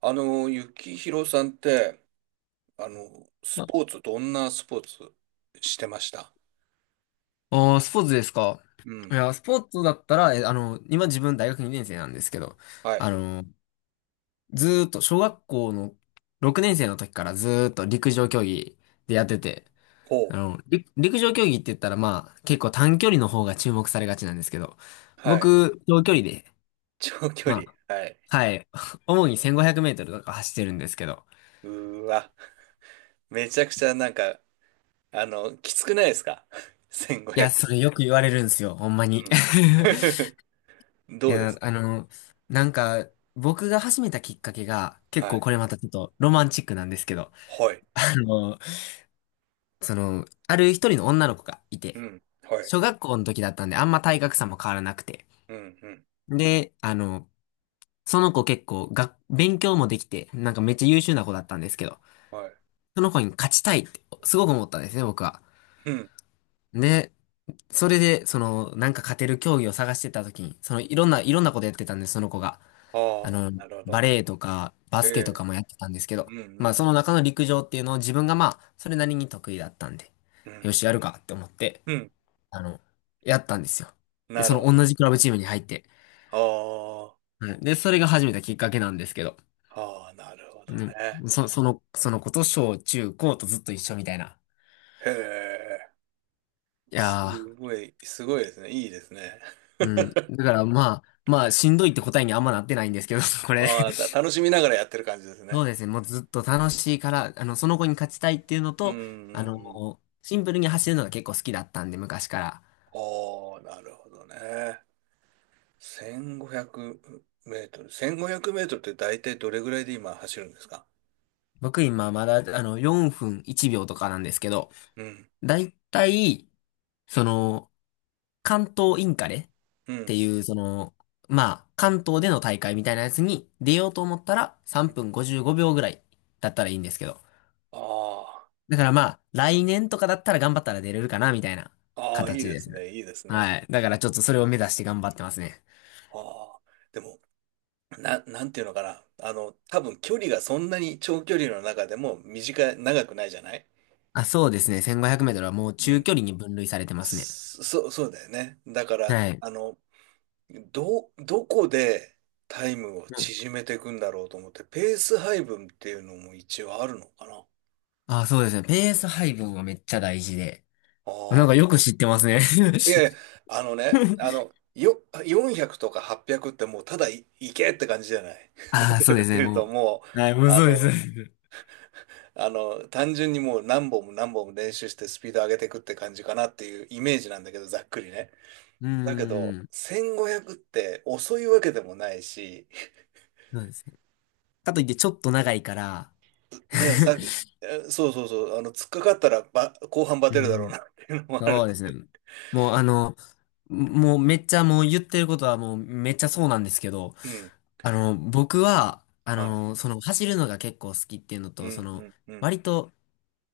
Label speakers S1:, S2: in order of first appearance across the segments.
S1: 幸宏さんって、ス
S2: あ、
S1: ポーツ、どんなスポーツしてました？
S2: スポーツですか。
S1: う
S2: い
S1: ん。
S2: や、スポーツだったら、え、あの、今自分大学2年生なんですけど、
S1: は
S2: あ
S1: い。
S2: の、ずーっと小学校の6年生の時からずーっと陸上競技でやってて、
S1: ほう。
S2: 陸上競技って言ったら、まあ結構短距離の方が注目されがちなんですけど、
S1: はい。
S2: 僕、長距離で、
S1: 長距
S2: ま
S1: 離。
S2: あ、
S1: はい。
S2: はい、主に1500メートルとか走ってるんですけど、
S1: うーわ。めちゃくちゃなんか、きつくないですか？
S2: いや、
S1: 1500。
S2: それよく言われるんですよ、ほんま に。
S1: う ん。
S2: い
S1: どうで
S2: や、
S1: すか？
S2: なんか、僕が始めたきっかけが、結
S1: は
S2: 構
S1: い。
S2: これまたちょっとロマンチックなんですけど、
S1: はい。
S2: あの、ある一人の女の子がい
S1: う
S2: て、
S1: ん。はい。
S2: 小学校の時だったんで、あんま体格差も変わらなくて。
S1: うん。うん。
S2: で、その子結構が、勉強もできて、なんかめっちゃ優秀な子だったんですけど、
S1: はい。
S2: その子に勝ちたいって、すごく思ったんですね、僕は。
S1: うん。
S2: で、それで、なんか勝てる競技を探してた時に、いろんなことやってたんです、その子が。あ
S1: ああ、
S2: の、
S1: なるほ
S2: バ
S1: ど。
S2: レエとか、バ
S1: え
S2: スケと
S1: え。
S2: かもやってたんですけ
S1: う
S2: ど、
S1: ん。う
S2: まあ、
S1: ん。
S2: そ
S1: う
S2: の
S1: ん。
S2: 中の陸上っていうのを自分がまあ、それなりに得意だったんで、
S1: う
S2: よ
S1: ん。
S2: し、やるかって思って、
S1: うん。
S2: あの、やったんですよ。で、
S1: な
S2: そ
S1: る
S2: の
S1: ほ
S2: 同
S1: ど。
S2: じクラブチームに入って、
S1: あ
S2: うんで、それが始めたきっかけなんですけど、
S1: あ、ああ、なるほど
S2: う
S1: ね。
S2: ん、その子と小中高とずっと一緒みたいな。
S1: へえ。
S2: い
S1: す
S2: や
S1: すごいですね。いいですね。
S2: ー、う ん。だからまあ、しんどいって答えにあんまなってないんですけど、これ。
S1: ああ、楽しみながらやってる感じです
S2: そう
S1: ね。
S2: ですね。もうずっと楽しいから、その子に勝ちたいっていうの
S1: うんうん
S2: と、
S1: うん。
S2: もう、シンプルに走るのが結構好きだったんで、昔から。
S1: おー、なるほどね。1500メートル。1500メートルって大体どれぐらいで今走るんですか？
S2: 僕今まだ、4分1秒とかなんですけど、
S1: うん、
S2: だいたい、その、関東インカレっ
S1: う
S2: て
S1: ん。
S2: いう、まあ、関東での大会みたいなやつに出ようと思ったら、
S1: う
S2: 3
S1: ん。
S2: 分55秒ぐらいだったらいいんですけど。
S1: あ
S2: だからまあ、来年とかだったら頑張ったら出れるかな、みたいな
S1: あ、ああ、いい
S2: 形
S1: で
S2: です
S1: す
S2: ね。
S1: ね、いいですね。
S2: はい。だからちょっとそれを目指して頑張ってますね。
S1: ああ、でも、なんていうのかな。あの、多分距離がそんなに長距離の中でも短い、長くないじゃない？
S2: あ、そうですね。1500メートルはもう
S1: う
S2: 中
S1: ん。
S2: 距離に分類されてますね。
S1: そうだよね。だから、
S2: はい。
S1: あの、どこでタイムを
S2: うん。
S1: 縮めていくんだろうと思って、ペース配分っていうのも一応あるのかな。
S2: あ、そうですね。ペース配分はめっちゃ大事で。
S1: あ
S2: なんか
S1: あ。
S2: よく知ってますね。
S1: いやいや、あのね、400とか800っぴゃくってもうただい、いけって感じじゃない。ど
S2: あ
S1: ち
S2: あ、そ
S1: ら
S2: う
S1: か
S2: です
S1: と
S2: ね。
S1: いうと
S2: も
S1: もう、
S2: う。はい、もう
S1: あ
S2: そうです。う
S1: の、あの、単純にもう何本も何本も練習してスピード上げていくって感じかなっていうイメージなんだけど、ざっくりね。
S2: ー
S1: だけど、
S2: ん。
S1: 1500って遅いわけでもないし、
S2: そうですね。かといってちょっと長いから。
S1: ね、さっき、そうそうそう、あの、突っかかったらば、後半バ
S2: うー
S1: テるだろうな
S2: ん。
S1: っていうのもあるん
S2: そ
S1: で
S2: うで
S1: す。
S2: すね。もうあの、もうめっちゃもう言ってることはもうめっちゃそうなんですけど、
S1: うん、
S2: 僕は、
S1: はい。
S2: 走るのが結構好きっていうの
S1: う
S2: と、
S1: ん、うん、うん。
S2: 割と、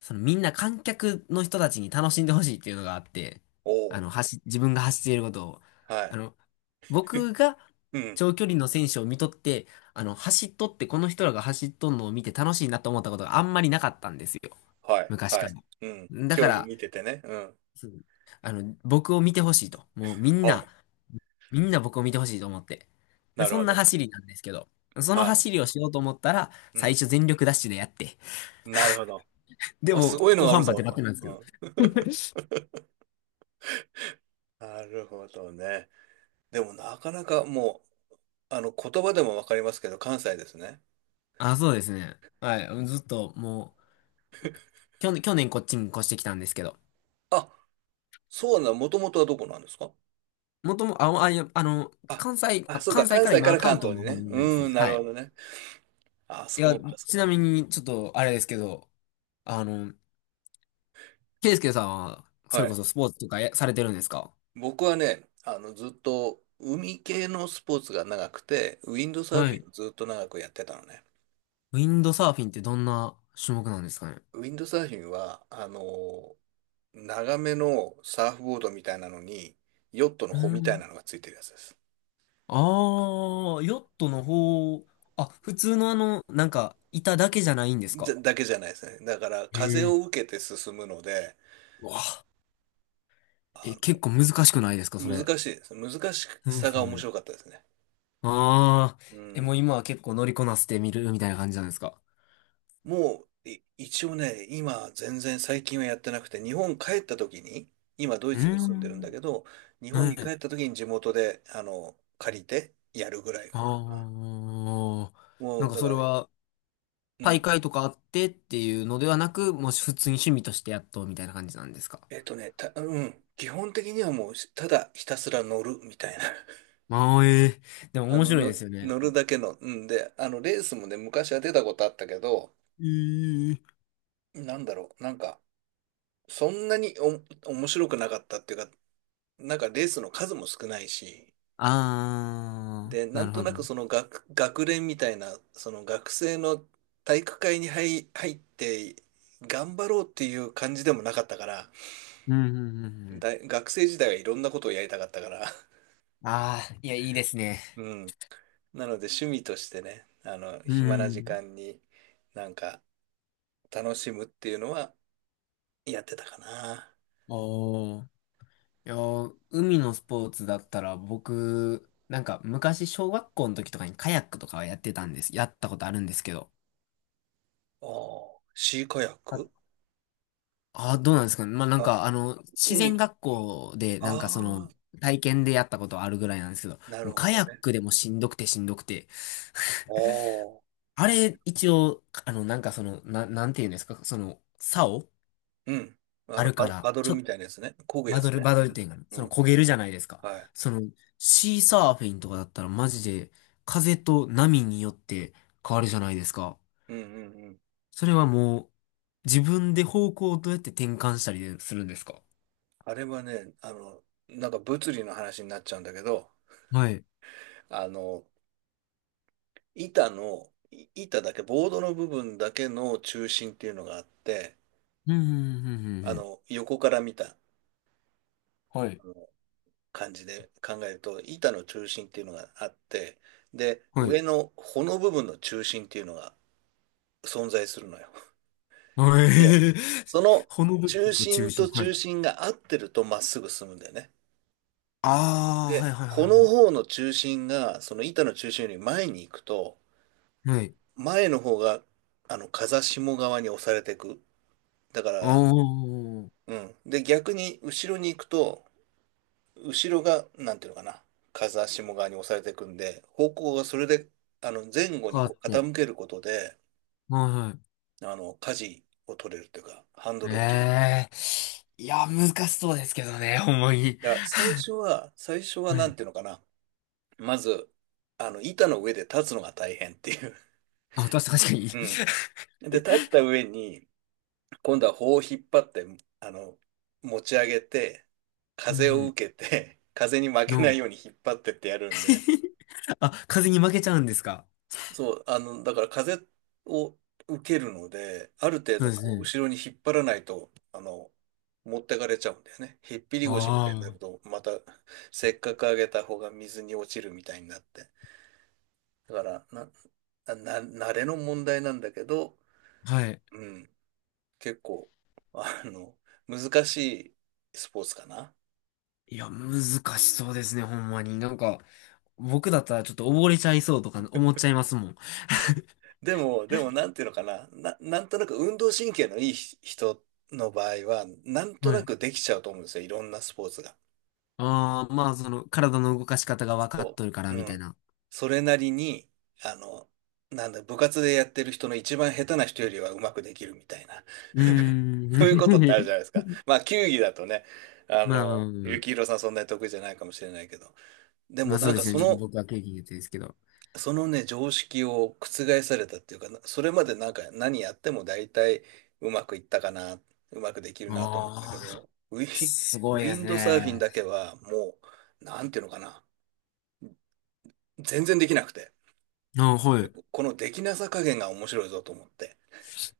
S2: みんな観客の人たちに楽しんでほしいっていうのがあって、
S1: お。
S2: 自分が走っていることを、
S1: おは
S2: あ
S1: い。
S2: の、僕が
S1: うん、
S2: 長距離の選手を見とって、走っとってこの人らが走っとんのを見て楽しいなと思ったことがあんまりなかったんですよ。
S1: はい、
S2: 昔
S1: は
S2: か
S1: い。
S2: ら。
S1: うん。
S2: だか
S1: 競技
S2: ら、
S1: 見ててね。うん。
S2: うん僕を見てほしいと。もうみん
S1: お
S2: な、
S1: う、
S2: みんな僕を見てほしいと思って。で、
S1: なる
S2: そん
S1: ほ
S2: な
S1: ど。
S2: 走りなんですけど、その
S1: は
S2: 走りをしようと思ったら、
S1: い。う
S2: 最
S1: ん、
S2: 初全力ダッシュでやって、
S1: なるほど。
S2: で
S1: あ、
S2: も、
S1: すごいの
S2: 後
S1: がある
S2: 半バ
S1: ぞ、
S2: テバテ
S1: と。
S2: なんですけ
S1: う
S2: ど。
S1: ん。なるほどね。でも、なかなかもう、あの、言葉でもわかりますけど、関西ですね。
S2: あ、そうですね。はい。ずっと、もう、去年こっちに越してきたんですけど、
S1: あ、そうなもともとはどこなんですか？
S2: もとも、あ、あ、いや、
S1: あ、そうか、
S2: 関西
S1: 関
S2: から
S1: 西か
S2: 今、
S1: ら
S2: 関
S1: 関
S2: 東
S1: 東に
S2: の方
S1: ね。
S2: にいるんです
S1: う
S2: ね。
S1: ん、な
S2: は
S1: る
S2: い。
S1: ほどね。あ、
S2: いや、
S1: そう
S2: ち
S1: か。
S2: なみに、ちょっと、あれですけど、あの、ケイスケさんは、そ
S1: は
S2: れこ
S1: い。
S2: そスポーツとかやされてるんですか？
S1: 僕はね、あの、ずっと海系のスポーツが長くて、ウィンドサーフ
S2: は
S1: ィ
S2: い。
S1: ンをずっと長くやってたのね。
S2: ウィンドサーフィンってどんな種目なんですかね？
S1: ウィンドサーフィンは、あの、長めのサーフボードみたいなのに、ヨットの
S2: う
S1: 帆みたい
S2: ん。
S1: なのがついてるやつです。
S2: ああ、ヨットの方、あ、普通の板だけじゃないんです
S1: じ
S2: か？
S1: ゃ、だけじゃないですね。だから、
S2: へ
S1: 風を
S2: え。
S1: 受けて進むので、
S2: うわあ、
S1: あ
S2: 結
S1: の、
S2: 構難しくないですか、それ。
S1: 難しいです。難し
S2: そうで
S1: さ
S2: す
S1: が面
S2: ね。
S1: 白かったですね。
S2: ああ、
S1: うん。
S2: もう今は結構乗りこなしてみるみたいな感じなんですか？
S1: もう、一応ね、今、全然最近はやってなくて、日本帰った時に、今、ドイ
S2: う
S1: ツ
S2: ー
S1: に住んでるんだ
S2: ん。
S1: けど、日本
S2: は
S1: に帰
S2: い。
S1: った時に地元で、あの、借りてやるぐらい
S2: あ
S1: かな。
S2: あ、
S1: も
S2: なん
S1: う、
S2: か
S1: だか
S2: そ
S1: ら、
S2: れ
S1: う
S2: は、大
S1: ん。
S2: 会とかあってっていうのではなく、もう普通に趣味としてやっとみたいな感じなんですか？
S1: うん。基本的にはもう、ただひたすら乗るみたいな。
S2: ああ、ええ、でも面白いですよね。
S1: 乗るだけの。うん。で、あの、レースもね、昔は出たことあったけど、
S2: えー
S1: なんだろう、なんか、そんなに面白くなかったっていうか、なんかレースの数も少ないし、
S2: あ
S1: で、
S2: ー、
S1: な
S2: な
S1: ん
S2: る
S1: と
S2: ほ
S1: な
S2: ど。
S1: く
S2: う
S1: その学連みたいな、その学生の体育会に入って、頑張ろうっていう感じでもなかったから、
S2: ん、うん、うん。うん
S1: 大学生時代はいろんなことをやりたかったから、
S2: あー、いや、いいですね。
S1: うん。なので趣味としてね、あの、
S2: う
S1: 暇な時
S2: ん。
S1: 間になんか楽しむっていうのはやってたかな。
S2: おー。いやー、海のスポーツだったら、僕、なんか、昔、小学校の時とかにカヤックとかはやってたんです。やったことあるんですけど。
S1: おー、シーカヤッ
S2: あ、
S1: ク？
S2: どうなんですかね。まあ、なん
S1: あ、
S2: か、自然
S1: 海。
S2: 学校で、なんか
S1: ああ、
S2: 体験でやったことあるぐらいなんですけど、
S1: な
S2: も
S1: る
S2: う
S1: ほ
S2: カ
S1: ど
S2: ヤッ
S1: ね。
S2: クでもしんどくてしんどくて、
S1: おー、
S2: あれ、一応、なんかなんていうんですか、竿
S1: うん。
S2: あるか
S1: パ
S2: ら、
S1: ド
S2: ち
S1: ル
S2: ょっ
S1: み
S2: と、
S1: たいなやつね。漕ぐやつね。
S2: バド
S1: う
S2: ル
S1: ん。
S2: 点がある。その焦げるじゃないですか。
S1: はい。
S2: その、シーサーフィンとかだったらマジで、風と波によって変わるじゃないですか。
S1: うんうんうん。
S2: それはもう、自分で方向をどうやって転換したりするんですか？
S1: あれはね、あの、なんか物理の話になっちゃうんだけど、
S2: はい。
S1: あの、板の、い板だけ、ボードの部分だけの中心っていうのがあって、
S2: うん、うん、うん、う
S1: あ
S2: んうん。
S1: の、横から見た
S2: はい。
S1: あの感じで考えると、板の中心っていうのがあって、で、
S2: はい。
S1: 上の穂の部分の中心っていうのが存在するのよ。
S2: はい。
S1: で、その
S2: ほのぶる
S1: 中
S2: の中
S1: 心
S2: 心。
S1: と
S2: はい。
S1: 中心が合ってるとまっすぐ進むんだよね。
S2: ああ、
S1: で、
S2: はい、はい、
S1: 穂の
S2: は
S1: 方の中心が、その板の中心より前に行くと、
S2: い。はい。はい。
S1: 前の方が、あの、風下側に押されていく。だか
S2: お
S1: ら、
S2: ー、
S1: うん。で、逆に後ろに行くと、後ろが、なんていうのかな、風下側に押されていくんで、方向がそれで、あの、前後に
S2: 変わっ
S1: こう
S2: て。
S1: 傾けることで、
S2: はい、はい。
S1: あの、舵を取れるというか、ハンドルを切る。
S2: ええーいや、難しそうですけどね、ほんまに。
S1: だから最初は
S2: は
S1: な
S2: い。
S1: んていうのかな、まず、あの、板の上で立つのが大変っていう。
S2: あ、確かに。
S1: うん。で、立った上に、今度は棒を引っ張って、あの、持ち上げて、
S2: う
S1: 風を
S2: ん。
S1: 受けて、風に負けない
S2: の。
S1: ように引っ張ってってやるんで、
S2: あ、風に負けちゃうんですか？
S1: そう、あの、だから風を受けるので、ある程
S2: そう
S1: 度
S2: です
S1: こう、
S2: ね。
S1: 後ろに引っ張らないと、あの、持ってかれちゃうんだよね。ひっぴり腰みたいにな
S2: あ
S1: る
S2: あ。
S1: と、また、せっかく上げた方が水に落ちるみたいになって。だから、な、な、慣れの問題なんだけど、
S2: はい。
S1: うん、結構、あの、難しいスポーツかな。
S2: いや、難
S1: う
S2: し
S1: ん。
S2: そうですね、ほんまに。なんか、僕だったらちょっと溺れちゃいそうとか思っちゃいますもん。
S1: でも、なんていうのかな、なんとなく運動神経のいい人の場合は、なんと
S2: は
S1: な
S2: い。
S1: くできちゃうと思うんですよ、いろんなスポーツが。
S2: ああ、まあ、体の動かし方が分かっ
S1: そ
S2: とるから、
S1: う。う
S2: みたい
S1: ん。
S2: な。
S1: それなりに、あの、なんだ、部活でやってる人の一番下手な人よりはうまくできるみたいな、
S2: う
S1: そういうことってある
S2: ー
S1: じゃないです
S2: ん。
S1: か。まあ、球技だとね、あ
S2: まあ、まあ、
S1: の、
S2: ま
S1: 幸
S2: あ
S1: 宏さんそんなに得意じゃないかもしれないけど、で
S2: ま
S1: も
S2: あそ
S1: な
S2: う
S1: ん
S2: で
S1: か
S2: すね。
S1: そ
S2: ちょっと
S1: の
S2: 僕は経験言ってですけど。
S1: そのね、常識を覆されたっていうか、なそれまでなんか何やっても大体うまくいったかな、うまくできるなと思ったけ
S2: ああ、
S1: ど、
S2: すご
S1: ウ
S2: いで
S1: ィ
S2: す
S1: ンドサーフィン
S2: ね。
S1: だけはもう、なんていうのかな、全然できなくて、
S2: ああ、はい。
S1: このできなさ加減が面白いぞと思って。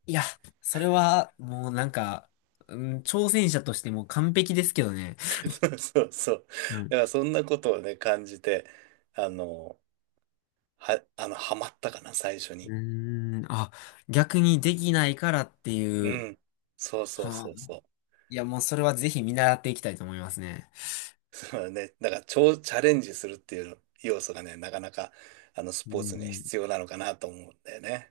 S2: いや、それは、もうなんか、うん、挑戦者としてもう完璧ですけどね。
S1: そうそう。
S2: うん。
S1: だからそんなことをね、感じて、あの、あの、ハマったかな、最初
S2: う
S1: に。
S2: ーん、あ、逆にできないからって
S1: う
S2: いう。
S1: ん。そうそうそ
S2: はあ、
S1: うそう。
S2: いや、もうそれはぜひ見習っていきたいと思いますね。
S1: そうだね。だから、超チャレンジするっていう要素がね、なかなか、あの、ス
S2: う
S1: ポーツには
S2: ん。
S1: 必要なのかなと思うんだよね。